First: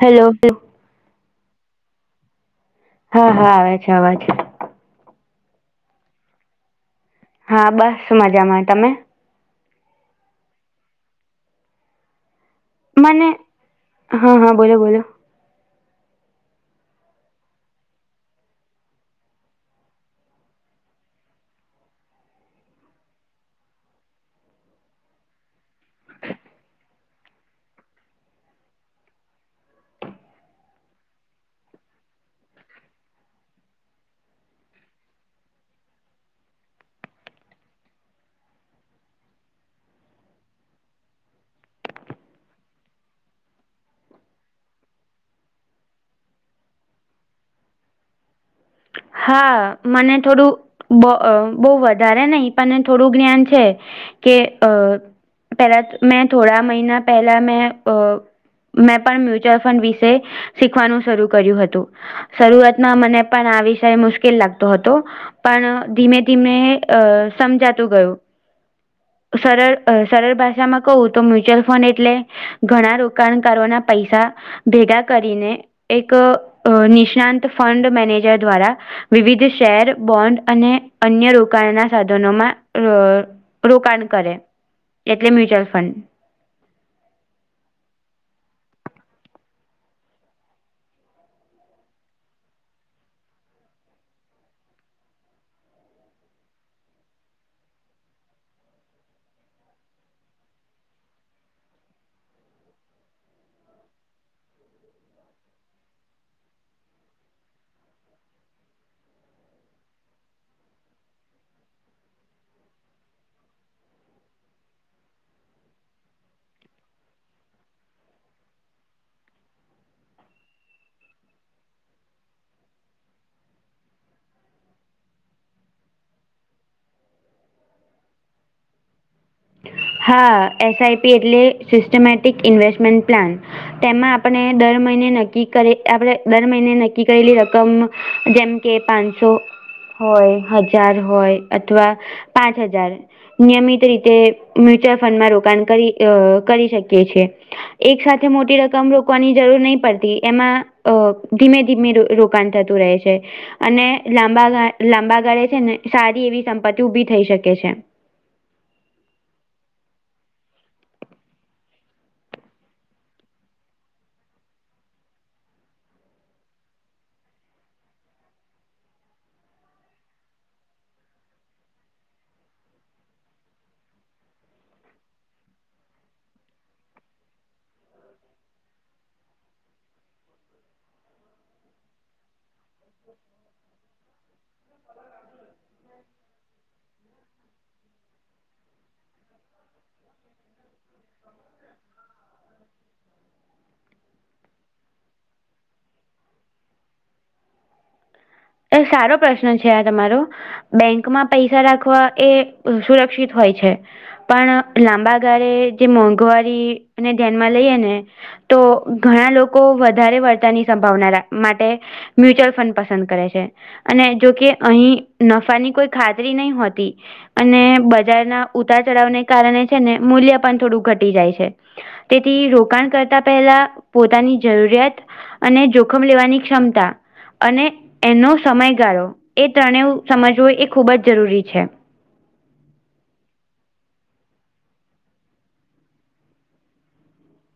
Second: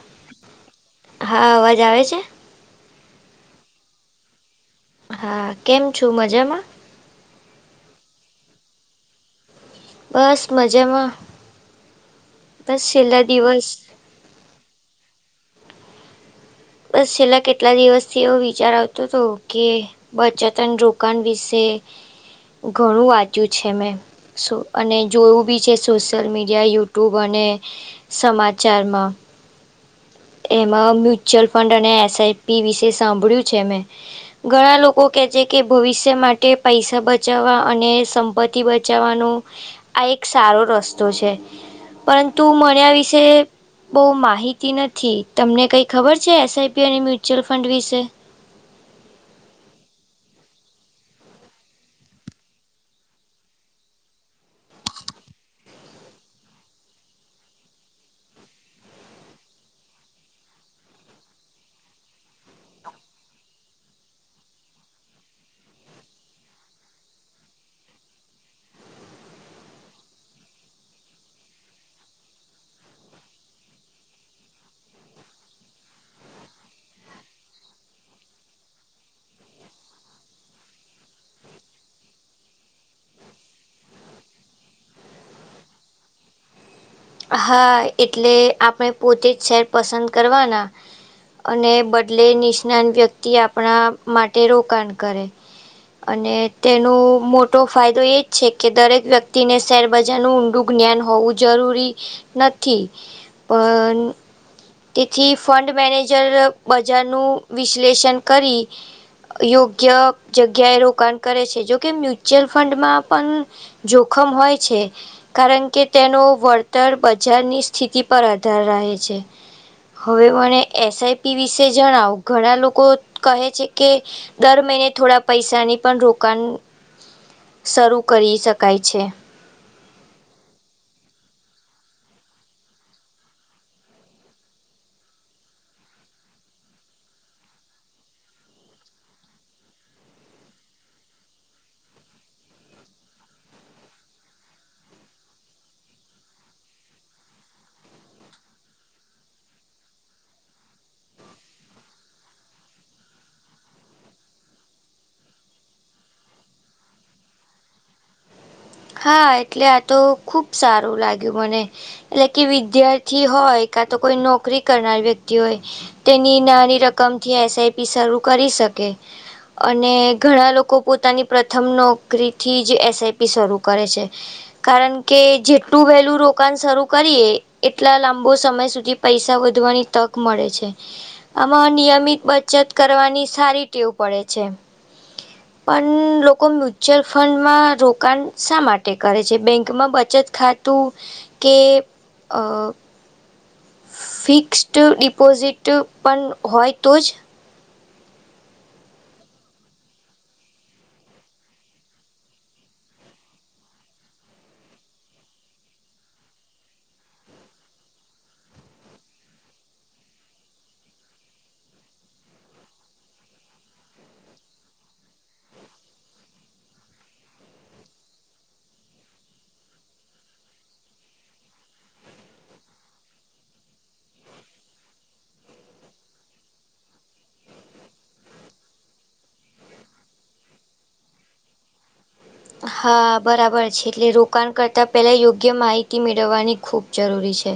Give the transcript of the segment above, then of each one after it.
Hello હા અવાજ આવે છે હા હા આવે છે અવાજ હા કેમ છો મજામાં હા બસ મજામાં તમે? બસ મજામાં બસ છેલ્લા મને દિવસ હા હા બોલો બોલો? બસ છેલ્લા કેટલા દિવસથી એવો વિચાર આવતો તો કે બચત અને રોકાણ વિશે ઘણું વાંચ્યું છે મેં અને જોયું બી છે સોશિયલ મીડિયા, યુટ્યુબ અને સમાચારમાં એમાં મ્યુચ્યુઅલ ફંડ અને એસઆઈપી વિશે સાંભળ્યું છે મેં. ઘણા લોકો કે છે કે ભવિષ્ય માટે પૈસા બચાવવા અને સંપત્તિ થી બચાવવાનો આ એક સારો રસ્તો છે. પરંતુ મનેઆ વિશે બહુ માહિતી નથી તમને કઈક ખબર છે એસ આઈ પી અને મ્યુચ્યુઅલ ફંડ વિશે હા મને થોડું બ બહું વધારે નઈ પણ થોડું જ્ઞાન છે. કે અ પેલા મેં થોડા મહિના પહેલા મેં અ મેં પણ મ્યુચ્યુઅલ ફંડ વિશે શીખવાનું શરૂ કર્યું હતું. શરૂઆતમાં મને પણ આવી ત્યારે મુશ્કેલ લાગતો હતો પણ ધીમે ધીમે અ સમજાતું ગયું. સરળ સરળ ભાષામાં કહું તો મ્યુચ્યુઅલ ફંડ એટલે ઘણા રોકાણકારો ના પૈસા ભેગા કરીને એક નિષ્ણાંત ફંડ મેનેજર દ્વારા વિવિધ શેર, બોન્ડ અને અન્ય રોકાણના સાધનોમાં રોકાણ કરે એટલે, મ્યુચ્યુઅલ ફંડ હા એટલે આપણે પોતે જ શેર પસંદ કરવાના અને બદલે નિષ્નાાન વ્યક્તિ આપણા માટે રોકાણ કરે અને તેનો મોટો ફાયદો એ જ છે કે દરેક વ્યક્તિને શેરબજારનું ઊંડું જ્ઞાન હોવું જરૂરી નથી પણ તેથી ફંડ મેનેજર બજારનું વિશ્લેષણ કરી યોગ્ય જગ્યાએ રોકાણ કરે છે જોકે મ્યુચ્યુઅલ ફંડમાં પણ જોખમ હોય છે કારણ કે તેનો વત તર બજારની સ્થિતિ પર આધાર રહે છે. હવે મને એસઆઈપી વિશે જણાવ ઘણા લોકો કહે છે, કે દર મહિને થોડા પૈસાની પણ રોકાણ શરૂ કરી શકાય છે. હા એસઆઈપી એટલે સિસ્ટમેટિક ઇન્વેસ્ટમેન્ટ પ્લાન તેમાં આપણે દર મહિને નક્કી કરી આપણે દર મહિને નક્કી કરેલી રકમ જેમ કે પાંસો હોય હજાર હોય અથવા પાંચ હજાર નિયમિત રીતે મ્યુચ્યુઅલ ફંડમાં રોકાણ કરી કરી શકીએ છ, છેએ. એક સાથે મોટી રકમ રોકવાની જરૂર નહી પડતી એમાં ધીમે ધીમે રો દુકાન થતું રહે છે. અને લાંબા ગા લાંબા ગાળે છેને, સારી એવી સંપત્તિ ઉભી થઈ શકે છે. હા એટલે આ તો ખુબ સારુ લાગ્યુ મને એટલે કે વિદ્યાર્થી હોય કા તો કોઈ નોકરી કરનાર વ્યક્તિ હોય. તેની નાની રકમથી એસઆઈપી શરૂ કરી શકે અને ઘણા લોકો પોતાની પ્રથમ નોકરીથી જ એસઆઈપી સ્વરૂપ કરે છે. કારણ કે જેટલું વહેલું રોકાણ શરૂ કરીએ એટલા લાંબો સમય સુધી પૈસા વધવાની તક મળે છે. આમાં નિયમિત બચત કરવાની સારી ટેવ પડે છે. પણ લોકો મ્યુચ્યુઅલ ફંડમાં રોકાણ શા માટે કરે છે, બેંકમા બચત ખાતું કે ફિક્સ્ડ ડિપોઝિટ પણ હોય તો જ એક સારો પ્રશ્ન છે આ તમારો બેંકમાં પૈસા રાખવા એ સુરક્ષિત હોય છે. પણ લાંબા ગાળે જે મોંઘવારી ને ધ્યાનમાં લઈએ ને તો ઘણા લોકો વધારે વળતાની સંભાવના માટે મ્યુચ્યુઅલ ફડ પસંદ કરે છે. અને જોકે અહીં નફાની કોઈ ખાતરી નહી હોતી. અને બજારના ઉતાર ચઢાવને કારણે છે ને મૂલ્ય પણ થોડું ઘટી જાય છે. તેથી રોકાણ કરતા પહેલા પોતાની જરૂરિયાત અને જોખમ લેવાની ક્ષમતા અને એનો સમયગાળો એ ત્રણે સમજવું એ ખૂબ જ જરૂરી છે. હા બરાબર છે એટલે રોકાણ કરતાં પેલા યોગ્ય માહિતી મેળવવાની ખૂબ જરૂરી છે.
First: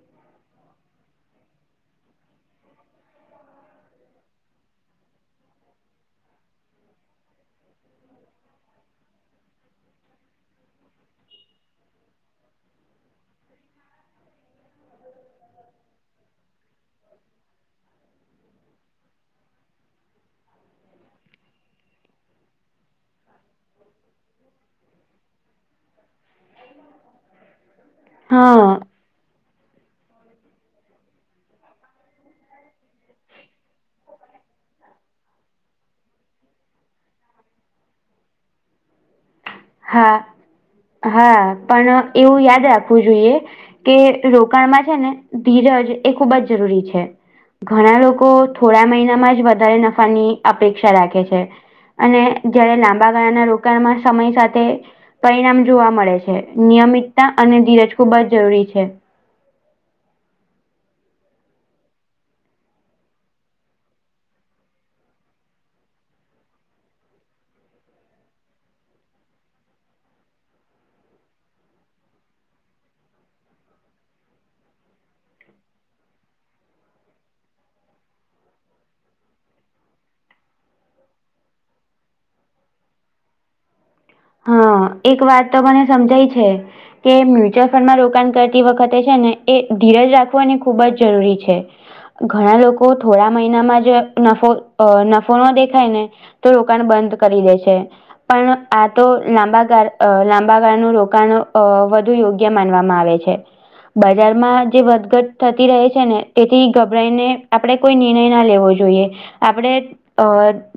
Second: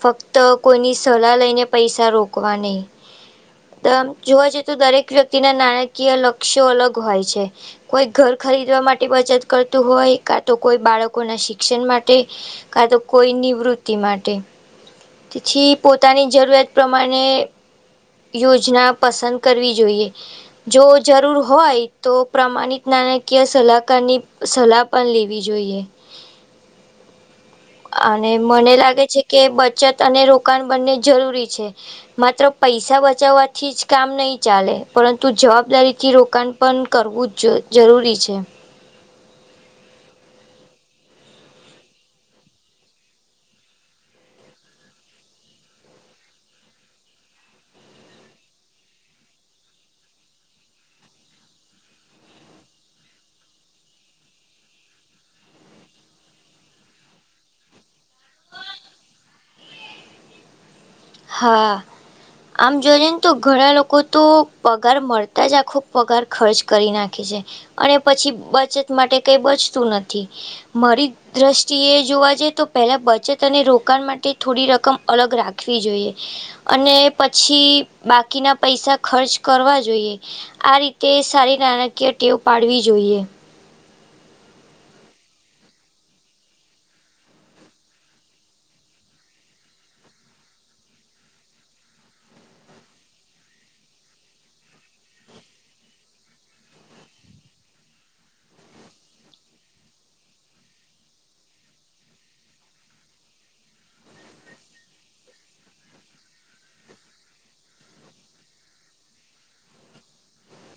ફક્ત કોઈની સલાહ લઈને પૈસા રોકવા નહ જોવા જઈએ તો દરેક વ્યક્તિના નાણાકીય લક્ષ્યો અલગ હોય છે. કોઈ ઘર ખરીદવા માટે બચત કરતું હોય, કા તો કોઈ બાળકોના શિક્ષણ માટે કા તો કોઈ નિ વૃતિ માટે તેથી પોતાની જરૂરિયાત પ્રમાણે યોજના પસંદ કરવી જોઈએ. જો જરૂર હોય તો પ્રમાણિત નાણાકીય સલાક પ્રકારની સલાહ પણ લેવી જોઈએ. અને મને હા લાગે છે કે બચત અને રોકાણ બંને જરૂરી છે. માત્ર પૈસા બચાવવાથી જ કામ નહી ચાલે પરંતુ જવાબદારી થી રોકાણ પણ કરવું જ જરૂરી છે. હા હા પણ એવું યાદ રાખવું જોઈએ. કે રોકાણમાં છે ને ધીરજ એ ખૂબ જ જરૂરી છે. ઘણા લોકો થોડા મહિનામાં જ વધારે નફાની અપેક્ષા રાખે છે. અને જયારે લાંબા ગાળાના રોકાણમાં સમય સાથે પરિણામ જોવા મળે છે નિયમિતતા અને ધીરજ ખૂબ જ જરૂરી છે હા આમ જોઈએ ને તો ઘણા લોકો તો પગાર મળતા જ આખો પગાર ખર્ચ કરી નાખે છે અને પછી બચત માટે કઈ બચતું નથી મારી દ્રષ્ટિએ જોવા જઈ તો પહેલા બચત અને રોકાણ માટે થોડી રકમ અલગ રાખે વી જોઈએ અને પછી બાકીના પૈસા ખર્ચ કરવા જોઈએ આ રીતે સારી નાણકીય ટેવ પાડવી જોઈએ હા એક વાત તો મને સમજાય છે કે મ્યુચ્યુઅલ ફંડમાં રોકાણ કરતી વખતે છે ને એ ધીરજ રાખવાની ખૂબ જ જરૂરી છે ઘણા લોકો થોડા મહિનામાં જ નફો નફો ન દેખાય ને તો રોકાણ બંધ કરી દે છે પણ તો લાંબા ગાળ લાંબા ગાળ નું રોકાણ અ વધુ યોગ્ય માનવામાં આવે છે બજારમાં જે વધઘટ થતી રહે છે ને તેથી ગભરાઈને આપડે કોઈ નિર્ણય ના લેવો જોઈએ આપણે અ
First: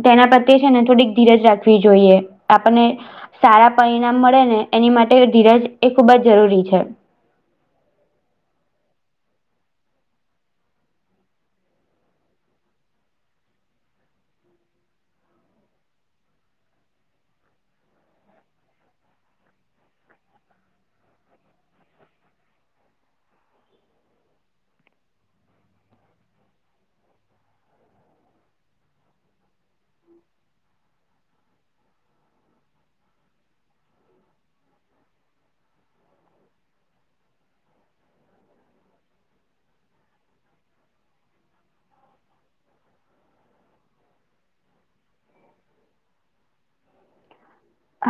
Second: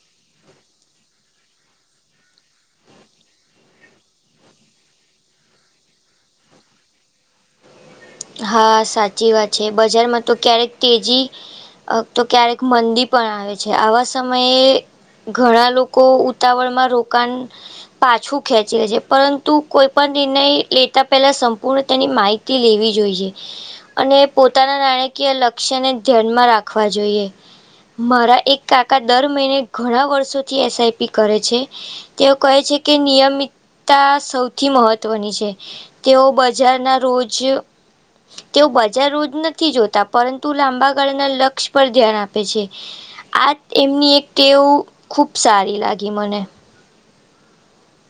તેના પ્રત્યે છે ને થોડીક ધીરજ રાખવી જોઈએ આપણને સારા પરિણામ મળે ને એની માટે ધીરજ એ ખૂબ જ જરૂરી છે હા સાચી વાત છે બજારમાં તો ક્યારેક તેજી તો ક્યારેક મંદી પણ આવે છે આવા સમયે ઘણા લોકો ઉતાવળ માં રોકાણ પાછું ખેંચી લે છે પરંતુ કોઈ પણ નિર્ણય લેતા પહેલા સંપૂર્ણ તેની માહિતી લેવી જો જોઈશે અને પોતાના નાણાકીય લક્ષ્યને ધ્યાનમાં રાખવા જોઈએ મારા એક કાકા દર મહિને ઘણા વર્ષોથી એસઆઈપી કરે છે તેઓ કહે છે કે નિયમિતતા સૌથી મહત્વની છે તેઓ બજાર ના રોજ તેઓ બજાર રોજ નથી જોતા પરંતુ લાંબા ગાળના લક્ષ્ય પર ધ્યાન આપે છે આ એમની એક કેવું ખુબ સારી લાગી મને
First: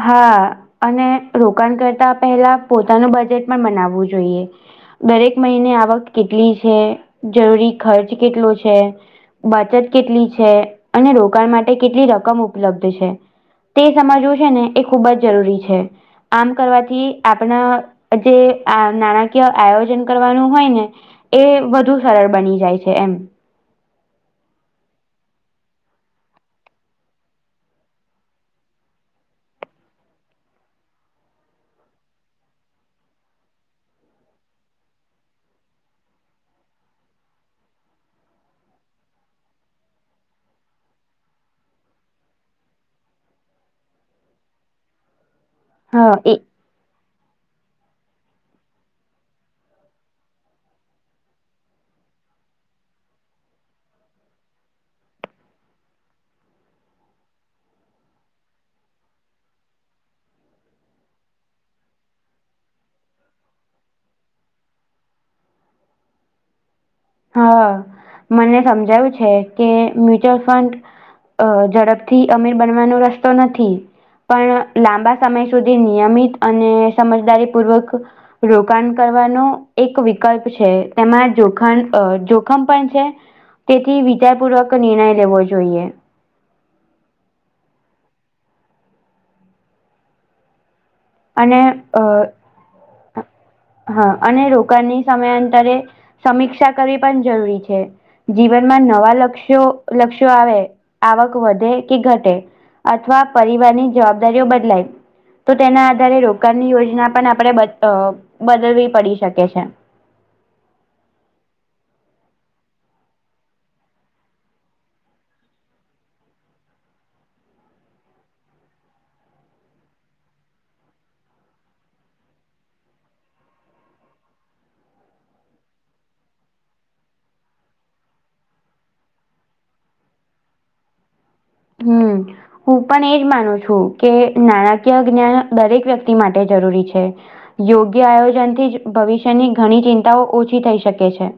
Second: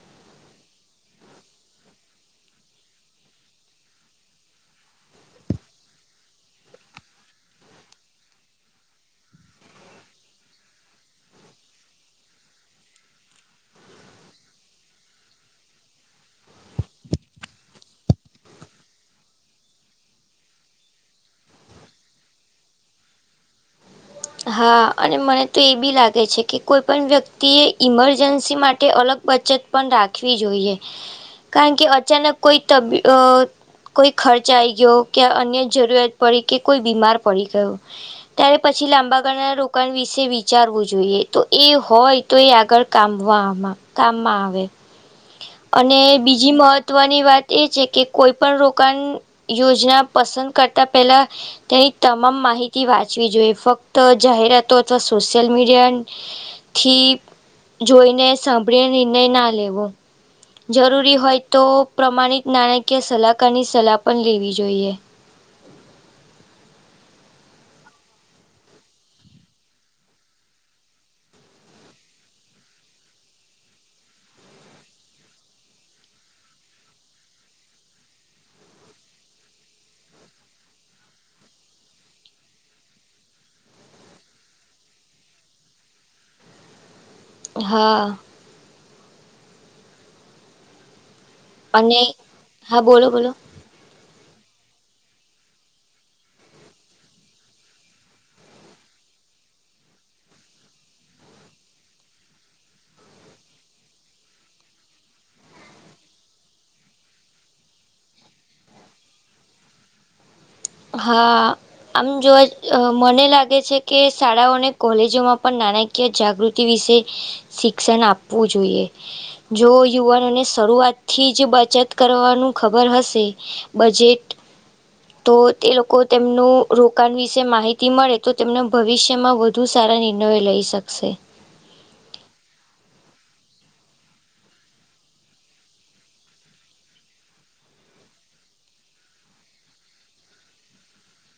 હા અને રોકાણ કરતા પહેલા પોતાનું બજેટ પણ બનાવવું જોઈએ દરેક મહિને આવક કેટલી છે જરૂરી ખર્ચ કેટલો છે બચત કેટલી છે અને રોકાણ માટે કેટલી રકમ ઉપલબ્ધ છે તે સમજવું છે ને એ ખૂબ જ જરૂરી છે આમ કરવાથી આપણા જે આ નાણાકીય આયોજન કરવાનું હોય ને એ વધુ સરળ બની જાય છે એમ હા અને મને તો એ બી લાગે છે કે કોઈ પણ વ્યક્તિએ ઇમરજન્સી માટે અલગ બચત પણ રાખવી જોઈએ કારણ કે અચાનક કોઈ તબી કોઈ ખર્ચ આઈ ગયો કે અન્ય જરૂરિયાત પડી કે કોઈ બીમાર પડી ગયો ત્યારે પછી પછી લાંબા ગળાના રોકાણ વિશે વિચારવું જોઈએ તો એ હોય તો એ આગળ કામવામાં કામમાં આવે અને હ એ બીજી મત મહત્વની વાત એ છે કે કોઈ પણ રોકાણ યોજના પસંદ કરતા પેલા તેની તમામ માહિતી વાંચવી જોઈએ ફક્ત જાહેરાતો અથવા સોશિયલ મીડિયા થી જોઈને સાંભળી નિર્ણય ના લેવો જરૂરી હોય તો પ્રમાણિત નાણાકીય સલાહકારની સલાહ પણ લેવી જોઈએ હા મને સમજાયું છે કે મ્યુચ્યુઅલ ફંડ અ ઝડપથી અમીર બનવાનો રસ્તો નથી પણ લાંબા સમય સુધી નિયમિત અને સમજદારી પૂર્વક રોકાણ કરવાનો એક વિકલ્પ છે તેમાં જોખમ અ જોખમ પણ છે તેથી વિચારપૂર્વક નિર્ણય લેવો જોઈએ હા અને હા બોલો બોલો હા અને રોકાણની સમયાંતરે સમીક્ષા કરવી પણ જરૂરી છે જીવનમાં નવા લક્ષ્યો લક્ષ્યો આવે આવક વધે કે ઘટે. અથવા પરિવારની જવાબદારીઓ બદલાય તો તેના અ્યારે રોકાણની યોજના પણ આપડણે બદલવી પડી શકે છે. હા. આમ જોવા મને લાગે છે કે શાળાઓ અને કોલેજોમાં પણ નાણાંકી. મુ જાગૃતિ વિશે શિક્ષણ આપવું જોઈએ. જો યુવાનોને શરૂઆત થી જ બચત કરવાનું ખબર હશે. બજેટ તો તે લોકો તેમનું રોકાણ વિશે માહિતી મળે તો તેમના ભવિષ્યમાં વધ બધું સારા ને ઇનોવે લઈ શકશે. હમ. હું પણ એજ માનું છું કે નાણાકીય જ્ઞાન દરેક વ્યક્તિ માટે જરૂરી છે. યોગ્ય આયોજન થી જ ભવિષ્યની ઘણી ચિંતાઓ ઓછી થઈ શકે છે.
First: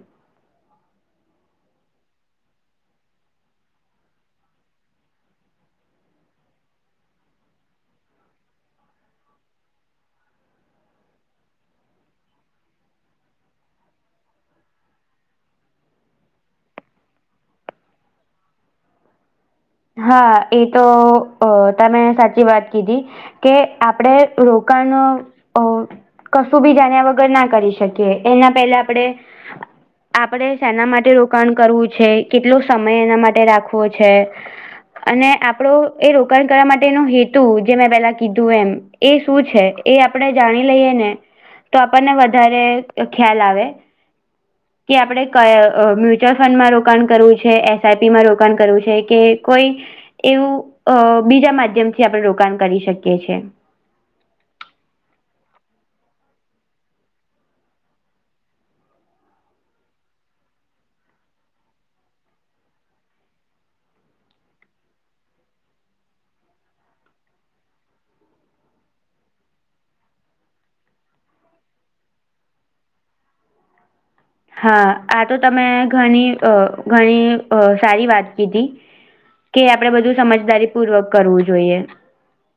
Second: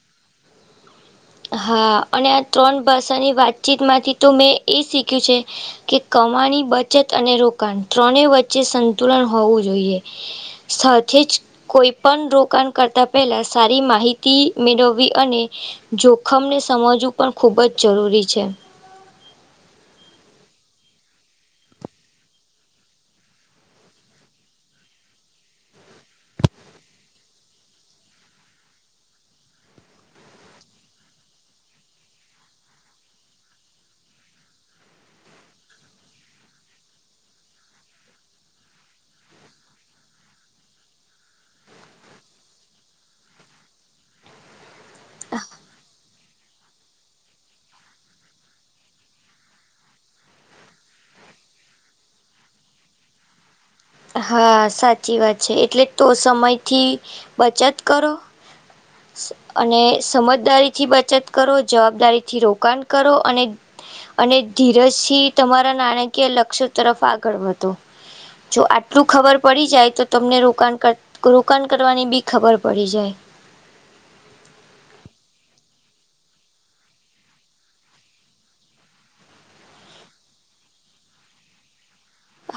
હા અને આ ત્રણ ભાષાની વાતચીતમાંથી તો મેં એ શીખ્યું છે કે કમાણી બચત અને રોકાણ ત્રણે વચ્ચે સંતુલન હોવું જોઈએ સાથે જ. કોઈ પણ રોકાણ કરતા પહેલા સારી માહિતી મેળવવી અને. જોખમને સમજવું પણ ખૂબ જ જરૂરી છે. હા એ તો તમે સાચી વાત કીધી. કે આપડે રોકાણ અ. કશું બી જાણ્યા વગર ના કરી શકીએ એના પહેલા આપણે. [inaudible] આપણે શેના માટે રોકાણ કરવું છે કેટલો સમય એના માટે રાખવો છે. અને આપણો એ રોકાણ કરવા માટેનો હેતુ જે મેં પેલા કીધું એમ. એ શું છે એ આપણે જાણી લઈએ ને. તો આપણને વધારે ખ્યાલ આવે. હ. કે આપણે ક મ્યુચ્યુઅલ ફંડમાં રોકાણ કરવું છે એસઆઈપી માં રોકાણ કરવું છે કે. કોઈ એવું બીજા માધ્યમથી આપણે રોકાણ કરી શકીએ છ છેએ. હા સાચી વાત છે એટલે તો સમયથી બચત કરો. અને સમજદારીથી બચત કરો જવાબદારીથી રોકાણ કરો અને. અને ધીરજથી તમારા નાણાકીય લક્ષ્ય તરફ આગળ વધો. જો આ. એલું ખબર પડી જાય તો તમને રોકાણ કર રોકાણ કરવાની બી ખબર પડી જાય. હા આ તો તમે ઘણી ઘણી સારી વાત કીધી. કે આપડે બધું સમજદારી પૂર્વક કરવું જોઈએ.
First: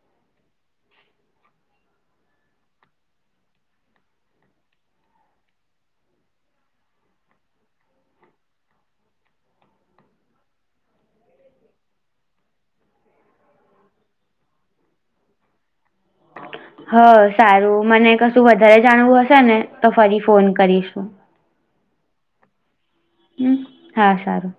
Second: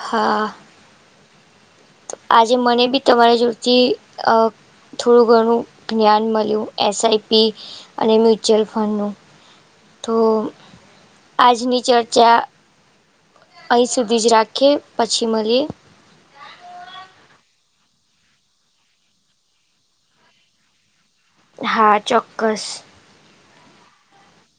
હા આજે મને બી તમારા જોડથી અ. થોડું ઘણું જ્ઞાન મળ્યું એસઆઈપી અને મ્યુચ્યુઅલ ફંડનુંું. તો આજની ચર્ચા. અહીં સુધી જ રાખીએ પછી મળીએ. હ સારું મને કશું વધારે જાણવું હશે ને તો ફરી ફોન કરીશું. હા ચોક્કસ. હમ હા સારું.